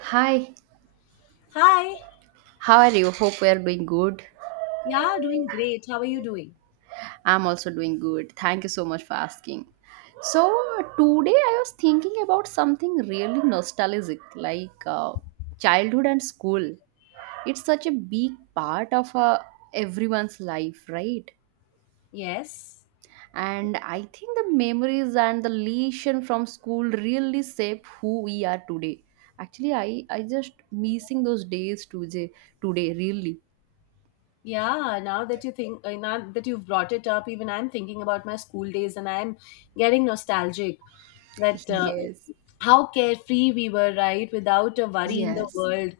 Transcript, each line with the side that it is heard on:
right: Hi,
left: Hi.
right: how are you? Hope we are doing good.
left: Yeah, doing great. How are you doing?
right: I'm also doing good. Thank you so much for asking. So, today I was thinking about something really nostalgic like childhood and school. It's such a big part of everyone's life, right?
left: Yes.
right: And I think the memories and the lesson from school really shape who we are today. Actually, I just missing those days today, today, really.
left: Yeah, now that you think, now that you've brought it up, even I'm thinking about my school days and I'm getting nostalgic that
right: Yes,
left: how carefree we were, right? Without a worry in the
right: yes.
left: world,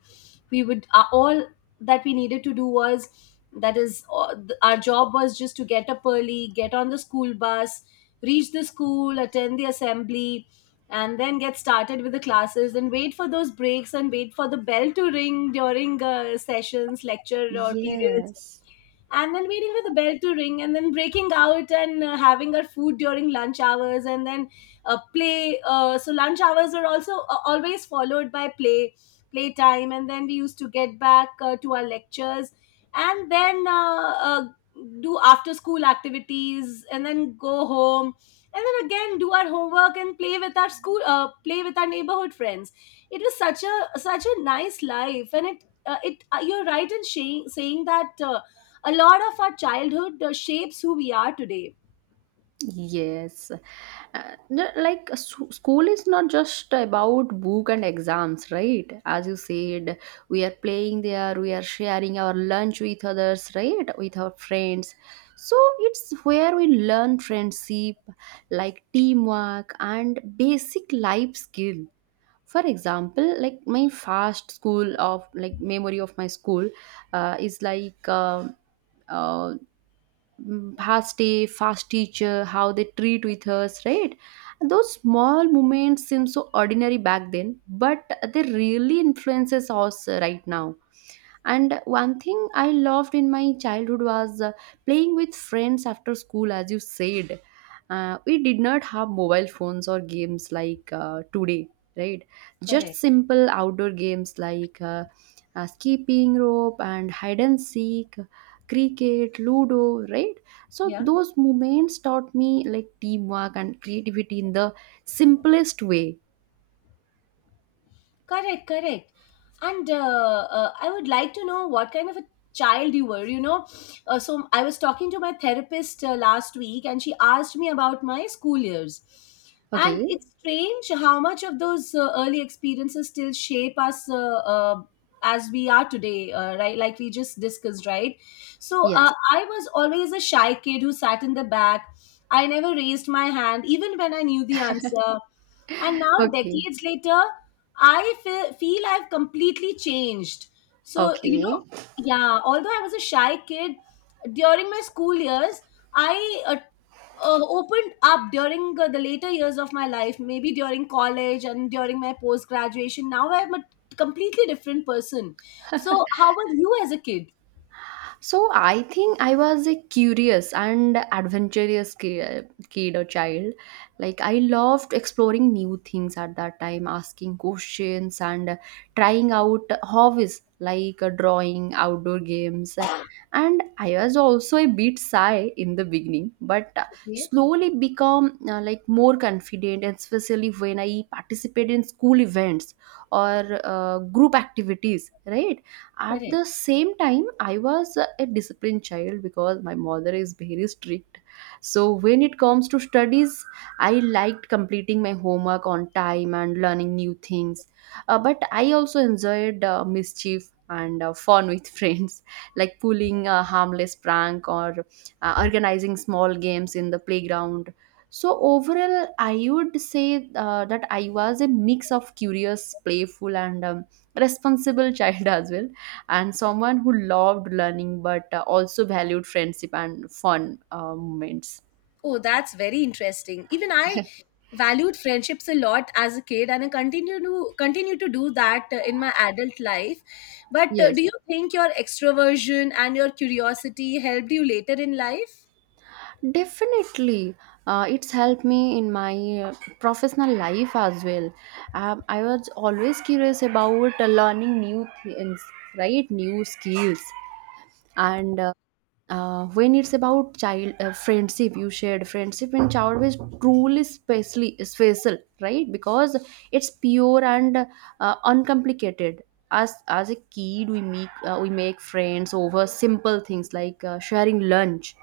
left: we would all that we needed to do was our job was just to get up early, get on the school bus, reach the school, attend the assembly, and then get started with the classes and wait for those breaks and wait for the bell to ring during sessions, lecture or periods
right: Yes,
left: and then waiting for the bell to ring and then breaking out and having our food during lunch hours and then play so lunch hours were also always followed by playtime and then we used to get back to our lectures and then do after school activities and then go home and then again do our homework and play with our school play with our neighborhood friends. It was such a nice life, and it it you're right in saying that a lot of our childhood shapes who we are today.
right: yes. No, like s- School is not just about book and exams, right? As you said, we are playing there, we are sharing our lunch with others, right? With our friends. So it's where we learn friendship, like teamwork and basic life skill. For example, like my first school of like memory of my school is uh, past day, fast teacher, how they treat with us, right? And those small moments seem so ordinary back then, but they really influences us right now. And one thing I loved in my childhood was playing with friends after school, as you said. We did not have mobile phones or games like today, right? Just
left: Correct.
right: simple outdoor games like skipping rope and hide and seek, cricket, ludo, right? So
left: Yeah.
right: those moments taught me like teamwork and creativity in the simplest way.
left: Correct, correct. And I would like to know what kind of a child you were. You know, so I was talking to my therapist last week, and she asked me about my school years. And
right: Okay.
left: it's strange how much of those early experiences still shape us uh, as we are today, right? Like we just discussed, right? So
right: Yes.
left: I was always a shy kid who sat in the back. I never raised my hand, even when I knew the answer. And now,
right: Okay.
left: decades later, I feel I've completely changed. So, you know,
right: Okay.
left: yeah, although I was a shy kid during my school years, I opened up during the later years of my life, maybe during college and during my post graduation. Now I'm a completely different person. So, how was you as a kid?
right: So I think I was a curious and adventurous kid or child. Like I loved exploring new things at that time, asking questions and trying out hobbies like drawing, outdoor games. And I was also a bit shy in the beginning, but
left: Okay,
right: slowly become like more confident, and especially when I participated in school events or group activities, right? At
left: correct.
right: the same time, I was a disciplined child because my mother is very strict, so when it comes to studies, I liked completing my homework on time and learning new things. But I also enjoyed mischief and fun with friends, like pulling a harmless prank or organizing small games in the playground. So overall, I would say that I was a mix of curious, playful, and responsible child as well, and someone who loved learning but also valued friendship and fun moments.
left: Oh, that's very interesting. Even I valued friendships a lot as a kid, and I continue to do that in my adult life. But
right: Yes,
left: do you think your extroversion and your curiosity helped you later in life?
right: definitely. It's helped me in my uh, professional life as well. I was always curious about learning new things, right? New skills. And When it's about child friendship you shared, friendship in childhood is truly special, right? Because it's pure and uncomplicated. As a kid, we make friends over simple things like sharing lunch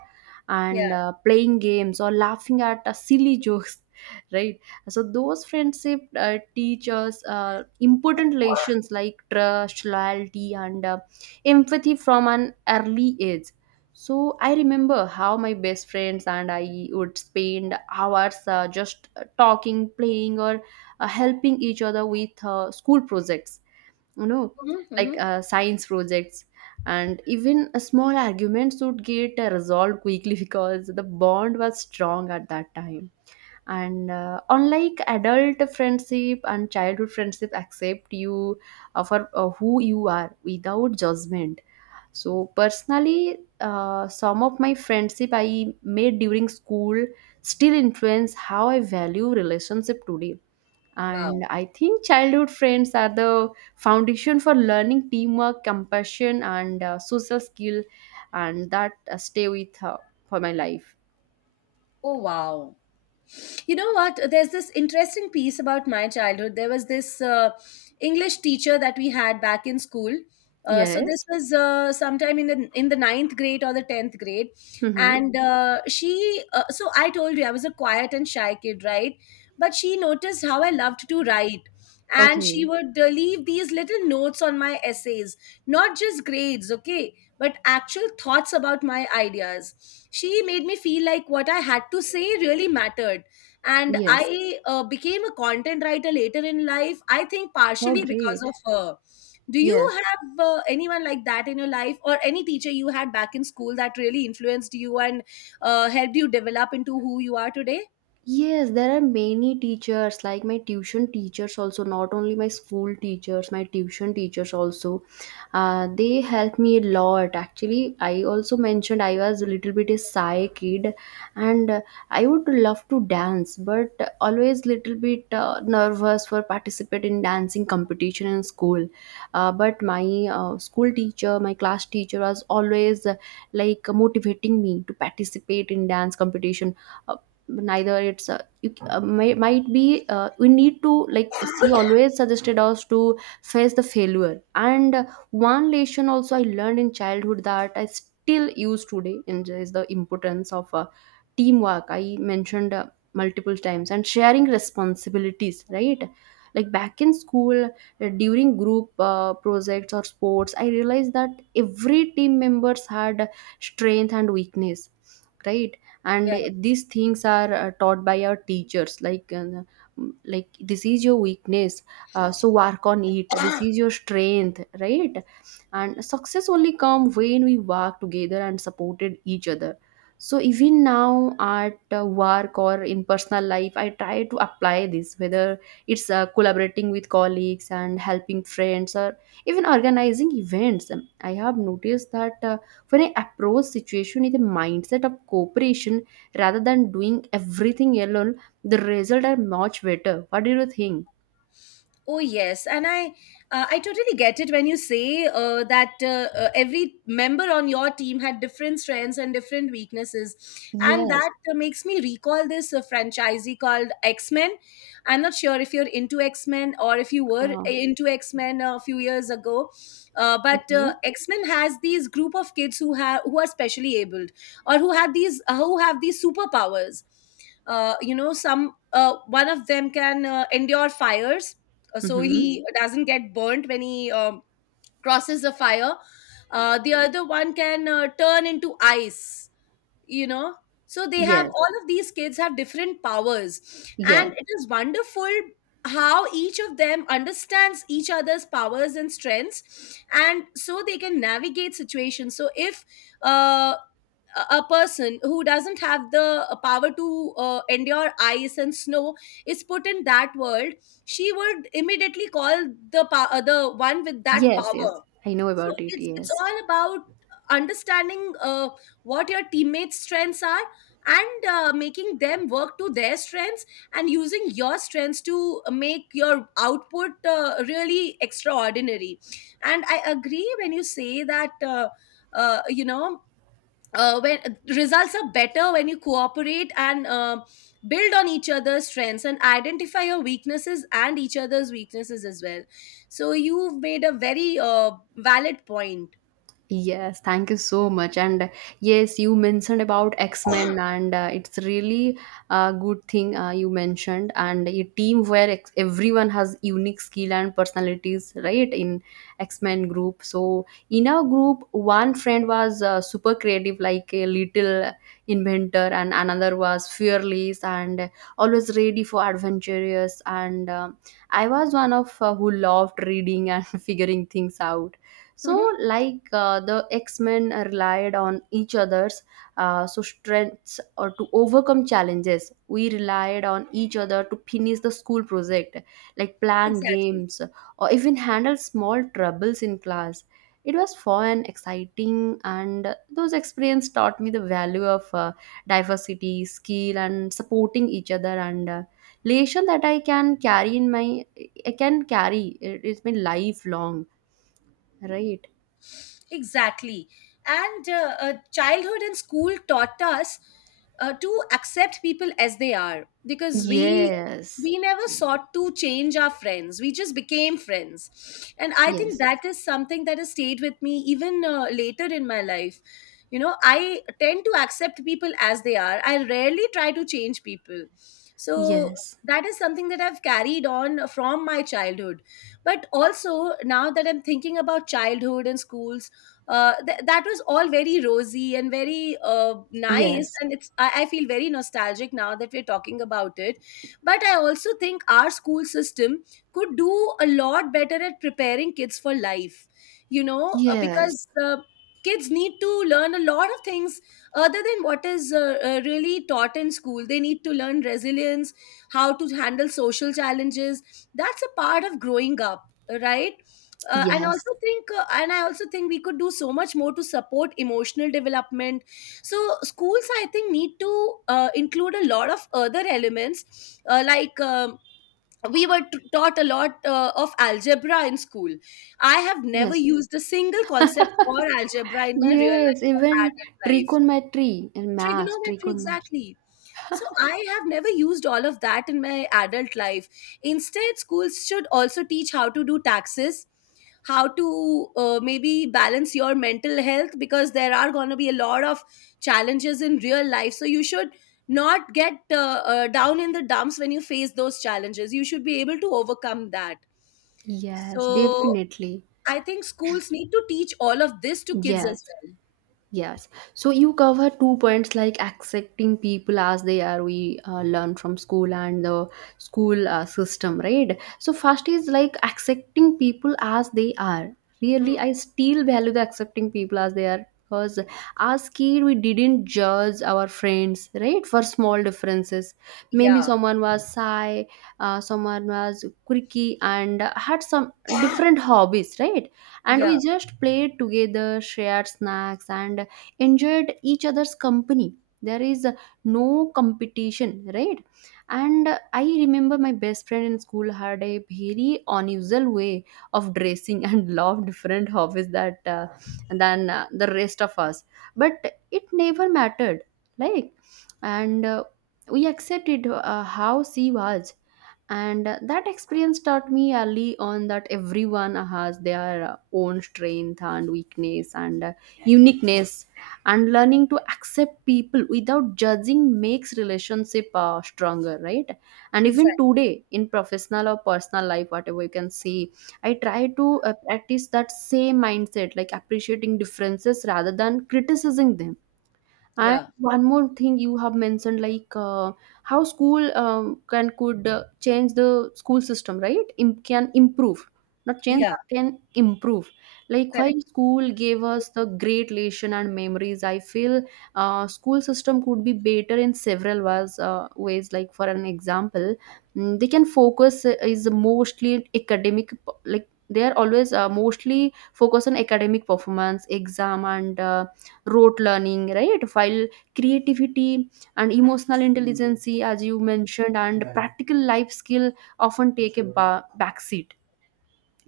right: and
left: Yeah.
right: playing games or laughing at silly jokes, right? So those friendship teach us important lessons like trust, loyalty, and empathy from an early age. So I remember how my best friends and I would spend hours just talking, playing, or helping each other with school projects, you know, like
left: Hmm.
right: science projects. And even a small arguments would get resolved quickly because the bond was strong at that time. And unlike adult friendship, and childhood friendship accept you for who you are without judgment. So personally, some of my friendship I made during school still influence how I value relationship today. And
left: Wow.
right: I think childhood friends are the foundation for learning teamwork, compassion, and social skill, and that stay with for my life.
left: Oh, wow. You know what? There's this interesting piece about my childhood. There was this English teacher that we had back in school. So this
right: Yes.
left: was sometime in the ninth grade or the tenth grade,
right: Mm-hmm.
left: and she. So I told you I was a quiet and shy kid, right? But she noticed how I loved to write, and she
right: Okay.
left: would leave these little notes on my essays, not just grades, okay, but actual thoughts about my ideas. She made me feel like what I had to say really mattered, and
right: Yes.
left: I became a content writer later in life. I think
right: Oh,
left: partially because
right: great.
left: of her. Do you
right: Yes.
left: have anyone like that in your life, or any teacher you had back in school that really influenced you and helped you develop into who you are today?
right: Yes, there are many teachers, like my tuition teachers also, not only my school teachers, my tuition teachers also. They helped me a lot. Actually, I also mentioned I was a little bit a shy kid, and I would love to dance, but always little bit nervous for participate in dancing competition in school. But my school teacher, my class teacher was always like motivating me to participate in dance competition. Uh, neither it's you, c- may, might be We need to, like, she always suggested us to face the failure. And One lesson also I learned in childhood that I still use today and is the importance of teamwork, I mentioned multiple times, and sharing responsibilities, right? Like back in school, during group projects or sports, I realized that every team members had strength and weakness, right? And
left: Yeah.
right: these things are taught by our teachers, like this is your weakness, so work on it, this is your strength, right? And success only come when we work together and supported each other. So even now at work or in personal life, I try to apply this, whether it's collaborating with colleagues and helping friends or even organizing events. I have noticed that when I approach situation with a mindset of cooperation rather than doing everything alone, the result are much better. What do you think?
left: Oh yes, and I I totally get it when you say that every member on your team had different strengths and different weaknesses, and
right: Yes.
left: that makes me recall this franchisee called X Men. I'm not sure if you're into X Men or if you were
right: Uh,
left: into X Men a few years ago, uh, but
right: okay.
left: uh, X Men has these group of kids who have who are specially abled or who have these superpowers. You know, some one of them can endure fires, so
right: Mm-hmm.
left: he doesn't get burnt when he crosses the fire. The other one can turn into ice, you know. So they have,
right: Yes.
left: all of these kids have different powers,
right: Yes.
left: and it is wonderful how each of them understands each other's powers and strengths, and so they can navigate situations. So if uh, a person who doesn't have the power to endure ice and snow is put in that world, she would immediately call the one with that
right: Yes.
left: power.
right: Yes. I know
left: So
right: about it.
left: it's
right: Yes.
left: all about understanding what your teammates strengths are and making them work to their strengths and using your strengths to make your output really extraordinary. And I agree when you say that you know, when results are better when you cooperate and build on each other's strengths and identify your weaknesses and each other's weaknesses as well. So you've made a very valid point.
right: Yes, thank you so much. And yes, you mentioned about X-Men, and it's really a good thing you mentioned. And a team where everyone has unique skill and personalities, right? In X-Men group. So in our group, one friend was super creative, like a little inventor, and another was fearless and always ready for adventurous. And I was one of who loved reading and figuring things out. So
left: Mhm.
right: like the X-Men relied on each other's strengths or to overcome challenges, we relied on each other to finish the school project, like plan
left: Exactly.
right: games or even handle small troubles in class. It was fun, exciting, and those experience taught me the value of diversity skill and supporting each other, and relation that I can carry in my, I can carry it- it's my lifelong, right?
left: Exactly. And childhood and school taught us to accept people as they are, because we
right: Yes,
left: we never sought to change our friends, we just became friends. And I think
right: yes,
left: that is something that has stayed with me even later in my life. You know, I tend to accept people as they are, I rarely try to change people. So
right: yes,
left: that is something that I've carried on from my childhood. But also, now that I'm thinking about childhood and schools, that was all very rosy and very nice,
right: yes,
left: and I feel very nostalgic now that we're talking about it. But I also think our school system could do a lot better at preparing kids for life. You know, uh,
right: yes,
left: because uh, kids need to learn a lot of things other than what is really taught in school. They need to learn resilience, how to handle social challenges. That's a part of growing up, right? uh, and
right: yes,
left: also think uh, and I also think we could do so much more to support emotional development. So schools, I think, need to include a lot of other elements, like, we were taught a lot of algebra in school. I have never
right: yes,
left: used a single concept for algebra in my real
right: yes,
left: life or
right: even
left: adult life.
right: trigonometry and math,
left: Trigonometry,
right: trigonometry.
left: exactly. So I have never used all of that in my adult life. Instead, schools should also teach how to do taxes, how to maybe balance your mental health, because there are going to be a lot of challenges in real life, so you should not get down in the dumps when you face those challenges. You should be able to overcome that.
right: Yes,
left: So
right: definitely.
left: I think schools need to teach all of this to kids
right: Yes.
left: as well.
right: Yes. So you cover two points like accepting people as they are, we learn from school and the school system, right? So, first is like accepting people as they are.
left: Hmm.
right: Really, I still value the accepting people as they are because as kid we didn't judge our friends, right, for small differences. Maybe
left: Yeah,
right: someone was shy, someone was quirky and had some different hobbies, right? And we
left: yeah.
right: just played together, shared snacks, and enjoyed each other's company. There is no competition, right? And I remember my best friend in school had a very unusual way of dressing and loved different hobbies that than the rest of us, but it never mattered. Like, and we accepted how she was. And that experience taught me early on that everyone has their own strength and weakness and uniqueness. And learning to accept people without judging makes relationship stronger, right? And even
left: Exactly.
right: today in professional or personal life, whatever you can say, I try to practice that same mindset, like appreciating differences rather than criticizing them. And
left: Yeah,
right: one more thing you have mentioned, like how school can, could change the school system, right? Can improve, not change,
left: yeah,
right: can improve. Like while
left: correct.
right: school gave us the great lesson and memories, I feel school system could be better in several ways. Ways like for an example, they can focus is mostly academic, like they are always mostly focus on academic performance, exam, and. Rote learning, right? While creativity and emotional intelligence, as you mentioned, and practical life skill often take a backseat.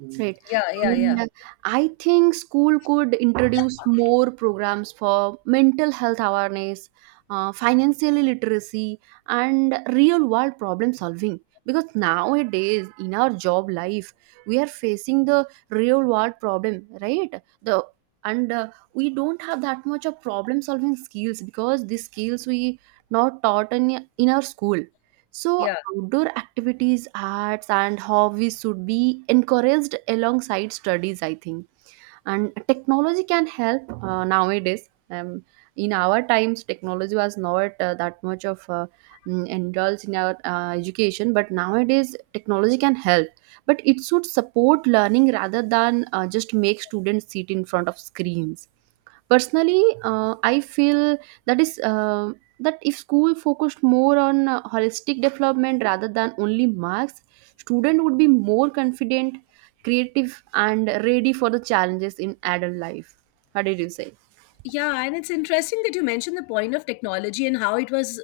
right: Mm. Right.
left: Yeah, yeah, yeah,
right: And I think school could introduce more programs for mental health awareness, financial literacy, and real world problem solving. Because nowadays, in our job life, we are facing the real world problem, right? The, and we don't have that much of problem solving skills because these skills we not taught in our school. So,
left: yeah.
right: outdoor activities, arts, and hobbies should be encouraged alongside studies, I think. And technology can help nowadays. In our times, technology was not that much of indulged in our education, but nowadays, technology can help. But it should support learning rather than just make students sit in front of screens. Personally, I feel that is that if school focused more on holistic development rather than only marks, student would be more confident, creative, and ready for the challenges in adult life. How did you say?
left: Yeah, and it's interesting that you mentioned the point of technology and how it was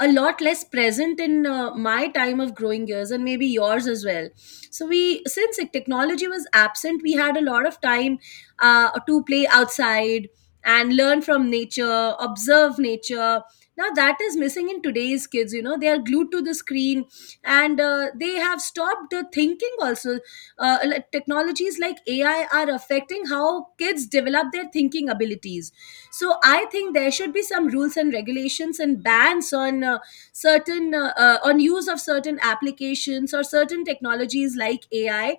left: a lot less present in my time of growing years, and maybe yours as well. So we, since technology was absent, we had a lot of time to play outside and learn from nature, observe nature. Now that is missing in today's kids. You know, they are glued to the screen, and they have stopped thinking. Also, technologies like AI are affecting how kids develop their thinking abilities. So I think there should be some rules and regulations and bans on certain on use of certain applications or certain technologies like AI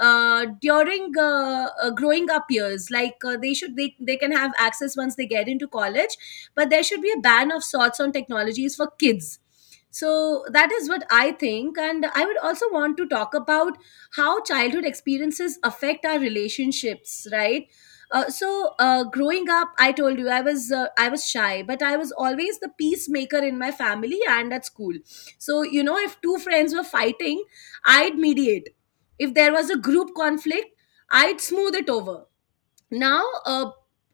left: during growing up years. Like, they can have access once they get into college, but there should be a ban of sorts on technologies for kids. So that is what I think. And I would also want to talk about how childhood experiences affect our relationships, right? So growing up, I told you I was shy, but I was always the peacemaker in my family and at school. So, you know, if two friends were fighting, I'd mediate. If there was a group conflict, I'd smooth it over. now uh,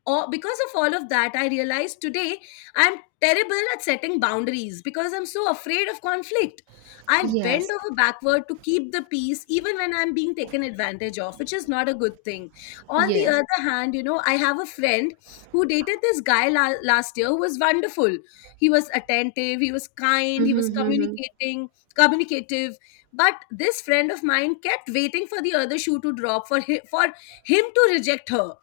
left: or because of all of that, I realized today I'm terrible at setting boundaries because I'm so afraid of conflict. I'll bend
right: Yes.
left: over backward to keep the peace even when I'm being taken advantage of, which is not a good thing. On the
right: Yes.
left: other hand, you know, I have a friend who dated this guy last year, who was wonderful. He was attentive, he was kind, he was
right: Mm-hmm.
left: communicating communicative. But this friend of mine kept waiting for the other shoe to drop, for him for him to reject her.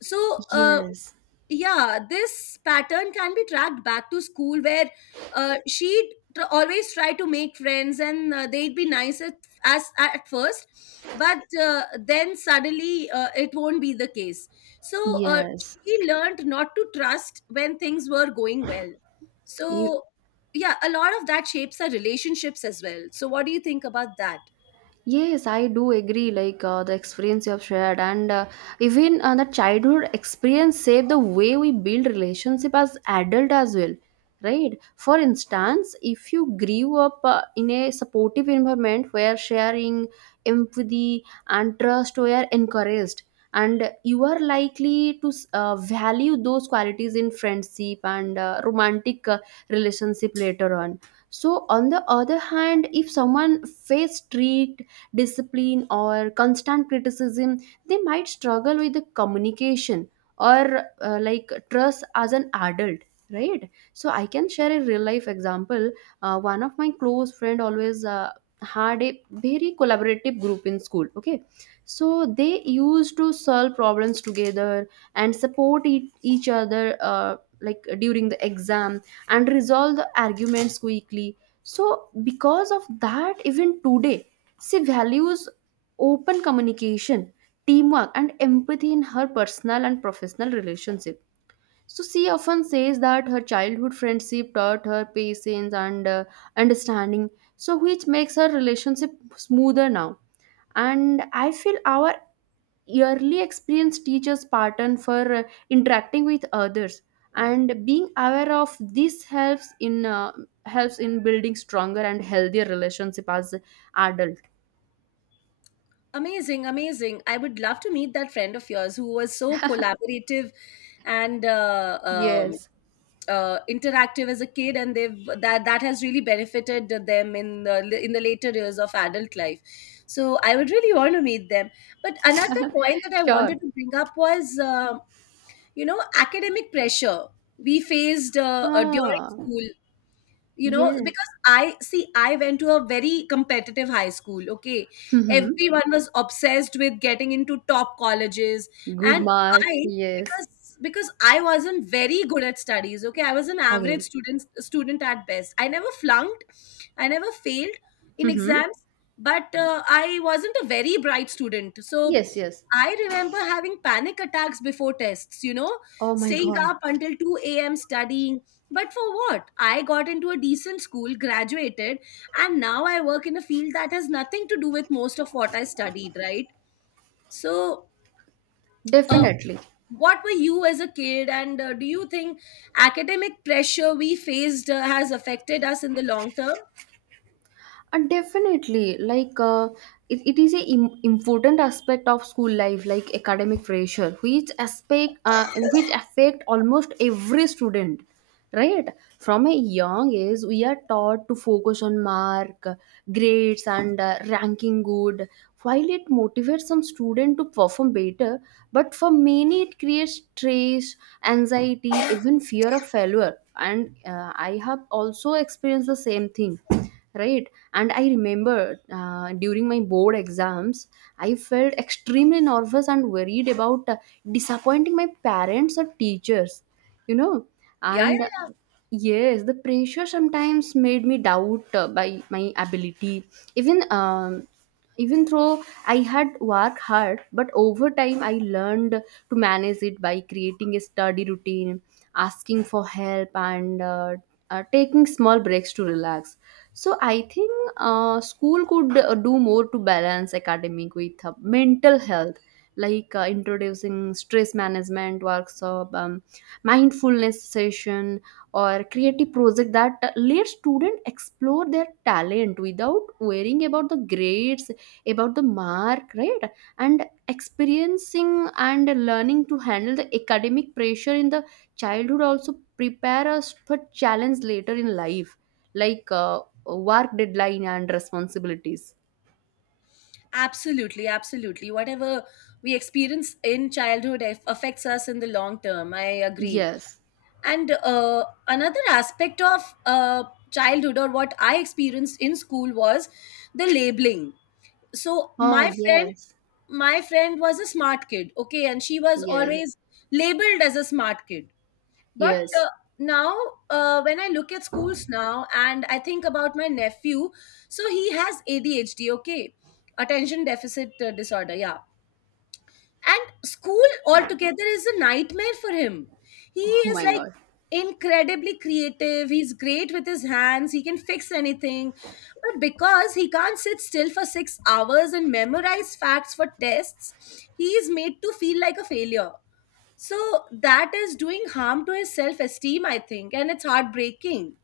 left: So
right: Yes.
left: yeah, this pattern can be tracked back to school where she'd always try to make friends, and they'd be nice as at first, but then suddenly it won't be the case. So
right: Yes.
left: she learned not to trust when things were going well. So yeah, a lot of that shapes her relationships as well. So what do you think about that?
right: Yes, I do agree. Like the experience you have shared, and even the childhood experience save the way we build relationship as adult as well, right? For instance, if you grew up in a supportive environment where sharing, empathy, and trust were encouraged, and you are likely to value those qualities in friendship and romantic relationship later on. So, on the other hand, if someone faced strict discipline or constant criticism, they might struggle with the communication or like trust as an adult, right? So I can share a real life example. One of my close friend always had a very collaborative group in school, okay. So they used to solve problems together and support each other, uh, like during the exam, and resolve the arguments quickly. So because of that, even today she values open communication, teamwork, and empathy in her personal and professional relationship. So she often says that her childhood friendship taught her patience and understanding, so which makes her relationship smoother now. And I feel our early experience teaches pattern for interacting with others, and being aware of this helps in helps in building stronger and healthier relationship as adult.
left: Amazing, amazing. I would love to meet that friend of yours who was so collaborative and
right: Yes.
left: interactive as a kid, and they've that that has really benefited them in the later years of adult life. So I would really want to meet them. But another point that I
right: Sure.
left: wanted to bring up was, you know, academic pressure we faced during
right: Ah,
left: school, you know,
right: yes.
left: because I went to a very competitive high school, okay.
right: Mm-hmm.
left: Everyone was obsessed with getting into top colleges,
right: Good
left: and
right: mark.
left: I
right: Yes.
left: because I wasn't very good at studies, okay. I was an average
right: Okay.
left: student at best. I never flunked, I never failed in
right: Mm-hmm.
left: exams, but I wasn't a very bright student. So
right: Yes, yes.
left: I remember having panic attacks before tests, you know,
right: Oh my
left: staying
right: God.
left: up until 2 a.m. studying, but for what? I got into a decent school, graduated, and now I work in a field that has nothing to do with most of what I studied, right? So, uh,
right: Definitely.
left: what were you as a kid, and do you think academic pressure we faced has affected us in the long term?
right: Definitely, like it is a important aspect of school life, like academic pressure, which aspect and which affect almost every student, right? From a young age we are taught to focus on mark, grades, and ranking good. While it motivates some student to perform better, but for many it creates stress, anxiety, even fear of failure, and I have also experienced the same thing, right? And I remember during my board exams I felt extremely nervous and worried about disappointing my parents or teachers, you know.
left: Yeah, yeah,
right: And
left: yeah.
right: yes, the pressure sometimes made me doubt by my ability, even even though I had worked hard. But over time I learned to manage it by creating a study routine, asking for help, and taking small breaks to relax. So I think school could do more to balance academic with mental health, like introducing stress management workshop, mindfulness session, or creative project that let students explore their talent without worrying about the grades, about the mark, right? And experiencing and learning to handle the academic pressure in the childhood also prepare us for challenge later in life, like work deadline and responsibilities.
left: Absolutely, absolutely. Whatever we experience in childhood affects us in the long term. I agree.
right: Yes.
left: And another aspect of childhood or what I experienced in school was the labeling. So
right: Oh,
left: my friend,
right: yes.
left: my friend was a smart kid, okay, and she was
right: Yeah.
left: always labeled as a smart kid. But
right: Yes.
left: now, when I look at schools now and I think about my nephew, so he has ADHD, okay, attention deficit disorder, yeah. And school altogether is a nightmare for him. He
right: Oh
left: is
right: my
left: like
right: God.
left: incredibly creative. He's great with his hands. He can fix anything. But because he can't sit still for 6 hours and memorize facts for tests, he is made to feel like a failure. So that is doing harm to his self esteem, I think. And it's heartbreaking.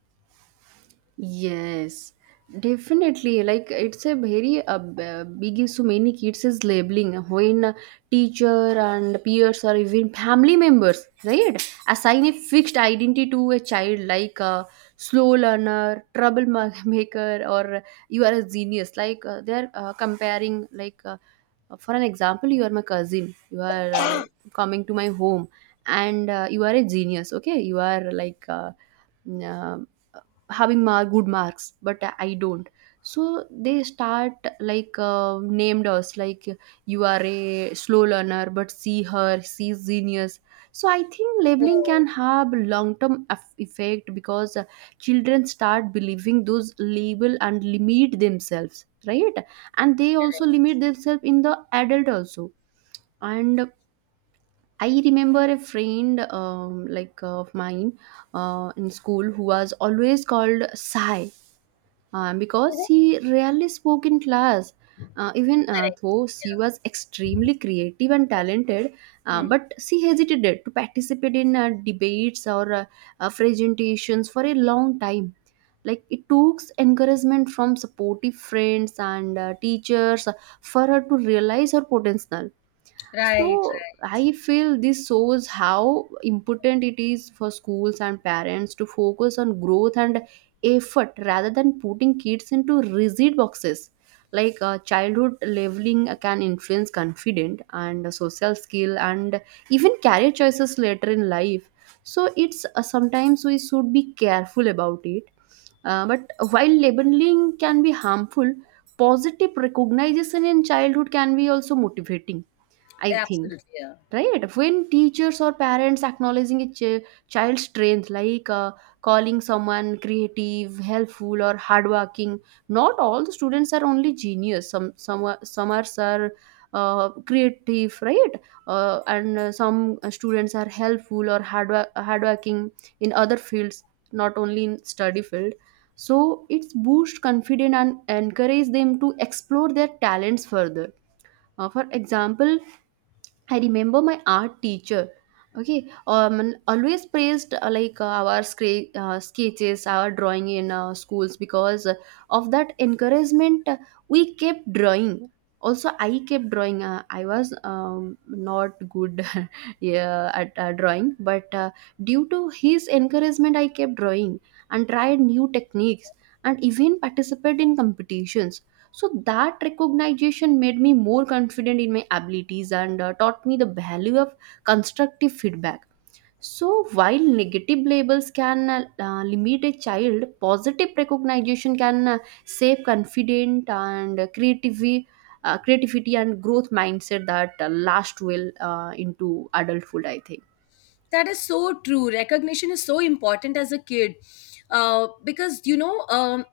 right: Yes, definitely. Like, it's a very big issue. Many kids is labeling when teacher and peers or even family members, right? Assign a fixed identity to a child, like a slow learner, troublemaker, or you are a genius. Like they're comparing, like for an example, you are my cousin. You are coming to my home, and you are a genius. Okay, you are like. Having mark good marks but I don't. So they start, like named us like, you are a slow learner, but see her, she's genius. So I think labeling
left: Oh,
right: can have long term effect, because children start believing those label and limit themselves, right? And they also limit themselves in the adult also. And I remember a friend of mine in school, who was always called sai, because she rarely spoke in class. Even though she was extremely creative and talented,
left: hmm.
right: but she hesitated to participate in debates or presentations for a long time. Like, it took encouragement from supportive friends and teachers for her to realize her potential.
left: Right,
right: So
left: right.
right: I feel this shows how important it is for schools and parents to focus on growth and effort rather than putting kids into rigid boxes. Like childhood leveling can influence confidence and social skill and even career choices later in life. So it's sometimes we should be careful about it. But while labeling can be harmful, positive recognition in childhood can be also motivating, I think,
left: Absolutely. Yeah.
right: right? When teachers or parents acknowledging a child's strength, like calling someone creative, helpful, or hardworking. Not all the students are only genius, some are creative, right? And some students are helpful or hardworking in other fields, not only in study field. So it's boost confidence and encourage them to explore their talents further. For example, I remember my art teacher. Okay, always praised our sketches, our drawing in schools. Because of that encouragement, we kept drawing. Also, I kept drawing. I was not good yeah, at drawing, but due to his encouragement, I kept drawing and tried new techniques and even participate in competitions. So that recognition made me more confident in my abilities and taught me the value of constructive feedback. So while negative labels can limit a child, positive recognition can save confident and creativity, creativity and growth mindset that last well into adulthood, I think.
left: That is so true. Recognition is so important as a kid, because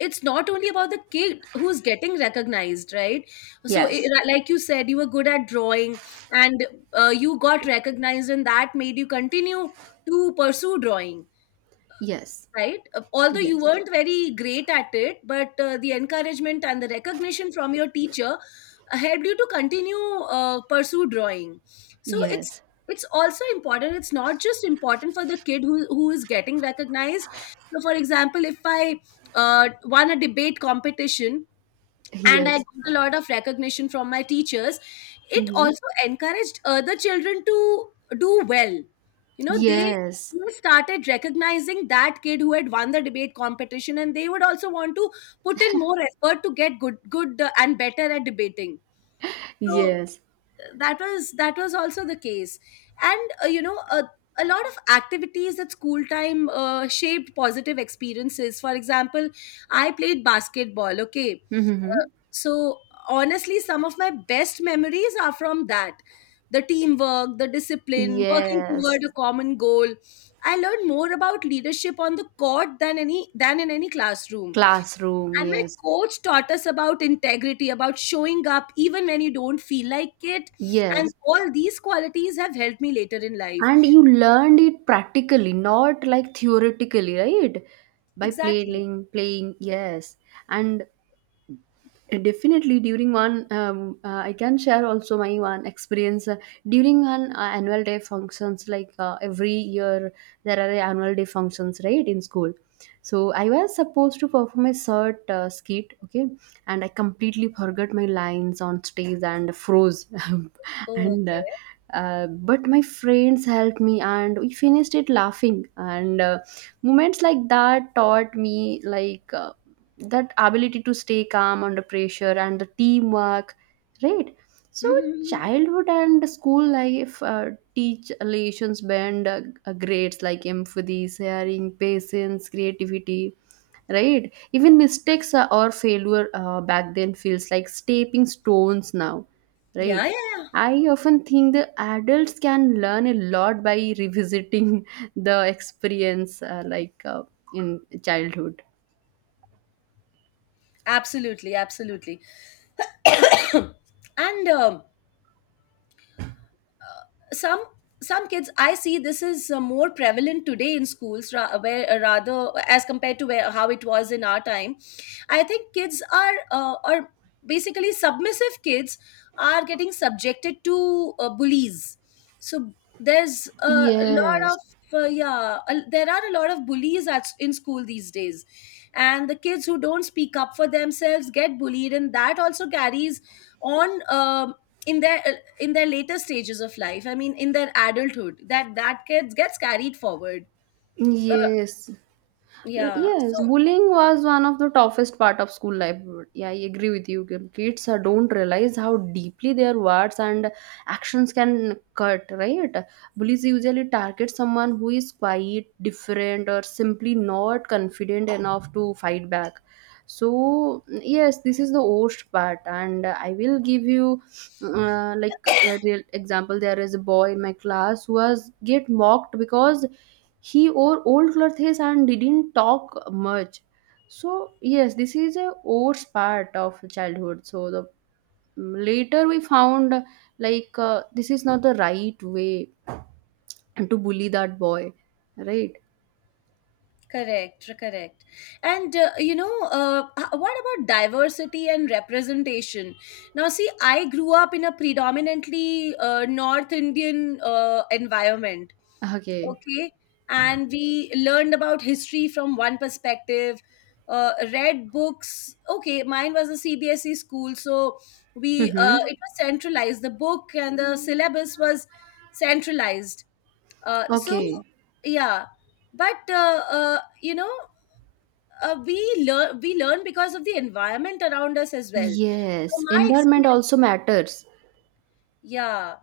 left: it's not only about the kid who's getting recognized, right? So
right: Yes.
left: like you said, you were good at drawing, and you got recognized and that made you continue to pursue drawing,
right: Yes.
left: right? Although you
right: Yes.
left: weren't very great at it, but the encouragement and the recognition from your teacher helped you to continue pursue drawing. So
right: Yes.
left: it's also important. It's not just important for the kid who is getting recognized. So, for example, if I won a debate competition, and I
right: Yes.
left: got a lot of recognition from my teachers. It
right: Hmm.
left: also encouraged other children to do well. You know, they
right: Yes.
left: they started recognizing that kid who had won the debate competition, and they would also want to put in more effort to get good and better at debating. So
right: Yes.
left: that was also the case. And you know, a lot of activities at school time shaped positive experiences. For example, I played basketball, okay. Uh,
right: Hmm.
left: so honestly, some of my best memories are from that: the teamwork, the discipline, working
right: Yes,
left: toward a common goal. I learned more about leadership on the court than any than in any classroom.
right: classroom,
left: And my
right: yes,
left: coach taught us about integrity, about showing up even when you don't feel like it. And
right: yes.
left: all these qualities have helped me later in life.
right: And you learned it practically, not like theoretically, right? By
left: Exactly.
right: playing, yes. And definitely during one I can share also my one experience during an annual day functions, like every year there are annual day functions, right, in school. So I was supposed to perform a short skit, okay, and I completely forgot my lines on stage and froze. and uh,
left: Okay.
right: uh, but my friends helped me and we finished it laughing. And moments like that taught me, like that ability to stay calm under pressure and the teamwork, right? So
left: Hmm.
right: childhood and school life teach lessons beyond grades, like empathy, sharing, patience, creativity, right? Even mistakes or failure back then feels like stepping stones now,
left: Yeah,
right: right?
left: yeah, yeah.
right: I often think the adults can learn a lot by revisiting the experience in childhood.
left: Absolutely, absolutely. and some some kids, I see this is more prevalent today in schools, where rather, as compared to where how it was in our time, I think kids are basically submissive. Kids are getting subjected to bullies. So there's a lot
right: Yes.
left: of yeah, there are a lot of bullies in school these days, and the kids who don't speak up for themselves get bullied, and that also carries on in their in their later stages of life. I mean, in their adulthood, that gets carried forward. uh,
right: Yes.
left: yeah, so
right: Yes, bullying was one of the toughest part of school life. Yeah, I agree with you, Kim. Kids don't realize how deeply their words and actions can cut, right? Bullies usually target someone who is quiet, different, or simply not confident enough to fight back. So yes, this is the worst part, and I will give you like a real example. There is a boy in my class who was get mocked because he wore old clothes and didn't talk much. So yes, this is a worst part of childhood. So the, mm, later we found, like this is not the right way to bully that boy, right?
left: correct, correct. And you know, what about diversity and representation? Now, see, I grew up in a predominantly North Indian environment.
right: Okay.
left: Okay. And we learned about history from one perspective, read books. Okay, mine was a CBSE school, so we
right: Mm-hmm.
left: it was centralized. The book and the syllabus was centralized, so
right: Okay.
left: yeah. But you know, uh, we we learn because of the environment around us as well. So
right: Yes,
left: my
right: environment
left: experience,
right: also matters.
left: yeah.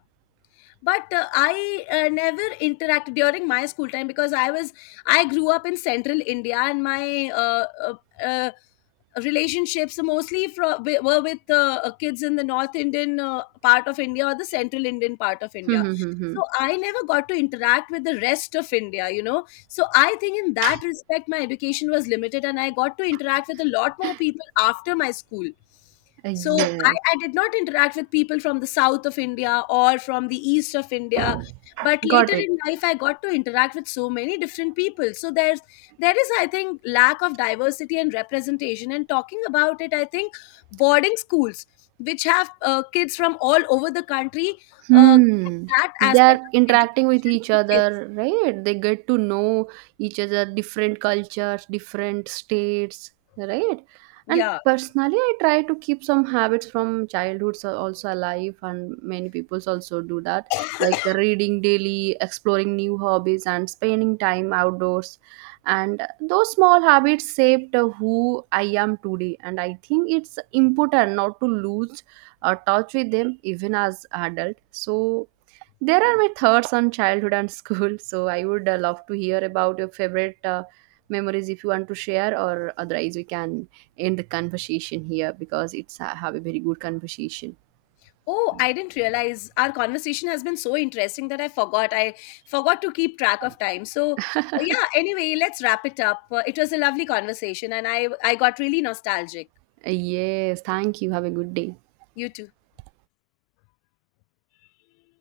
left: But I never interacted during my school time because I was I grew up in central India, and my uh, relationships mostly from were with kids in the north Indian part of India or the central Indian part of
right: Hmm,
left: India.
right: hmm, hmm, hmm.
left: So I never got to interact with the rest of India, you know. So I think in that respect my education was limited, and I got to interact with a lot more people after my school. So
right: Yes.
left: I did not interact with people from the south of India or from the east of India. But
right: Got
left: later
right: it.
left: in life I got to interact with so many different people. So there is, I think, lack of diversity and representation. And talking about it, I think boarding schools, which have kids from all over the country, give
right: Hmm.
left: that
right: They
left: aspect
right: are
left: of
right: interacting with
left: education
right: each
left: to kids.
right: other, right? They get to know each other, different cultures, different states, right? And
left: Yeah.
right: personally, I try to keep some habits from childhood also alive, and many people also do that, like reading daily, exploring new hobbies, and spending time outdoors. And those small habits shaped who I am today, and I think it's important not to lose or touch with them even as adult. So there are my thoughts on childhood and school. So I would love to hear about your favorite memories if you want to share, or otherwise we can end the conversation here, because it's have a very good conversation.
left: Oh, I didn't realize our conversation has been so interesting that I forgot. I forgot to keep track of time. So, yeah, anyway, let's wrap it up. It was a lovely conversation and I got really nostalgic.
right: Yes, thank you, have a good day.
left: You too.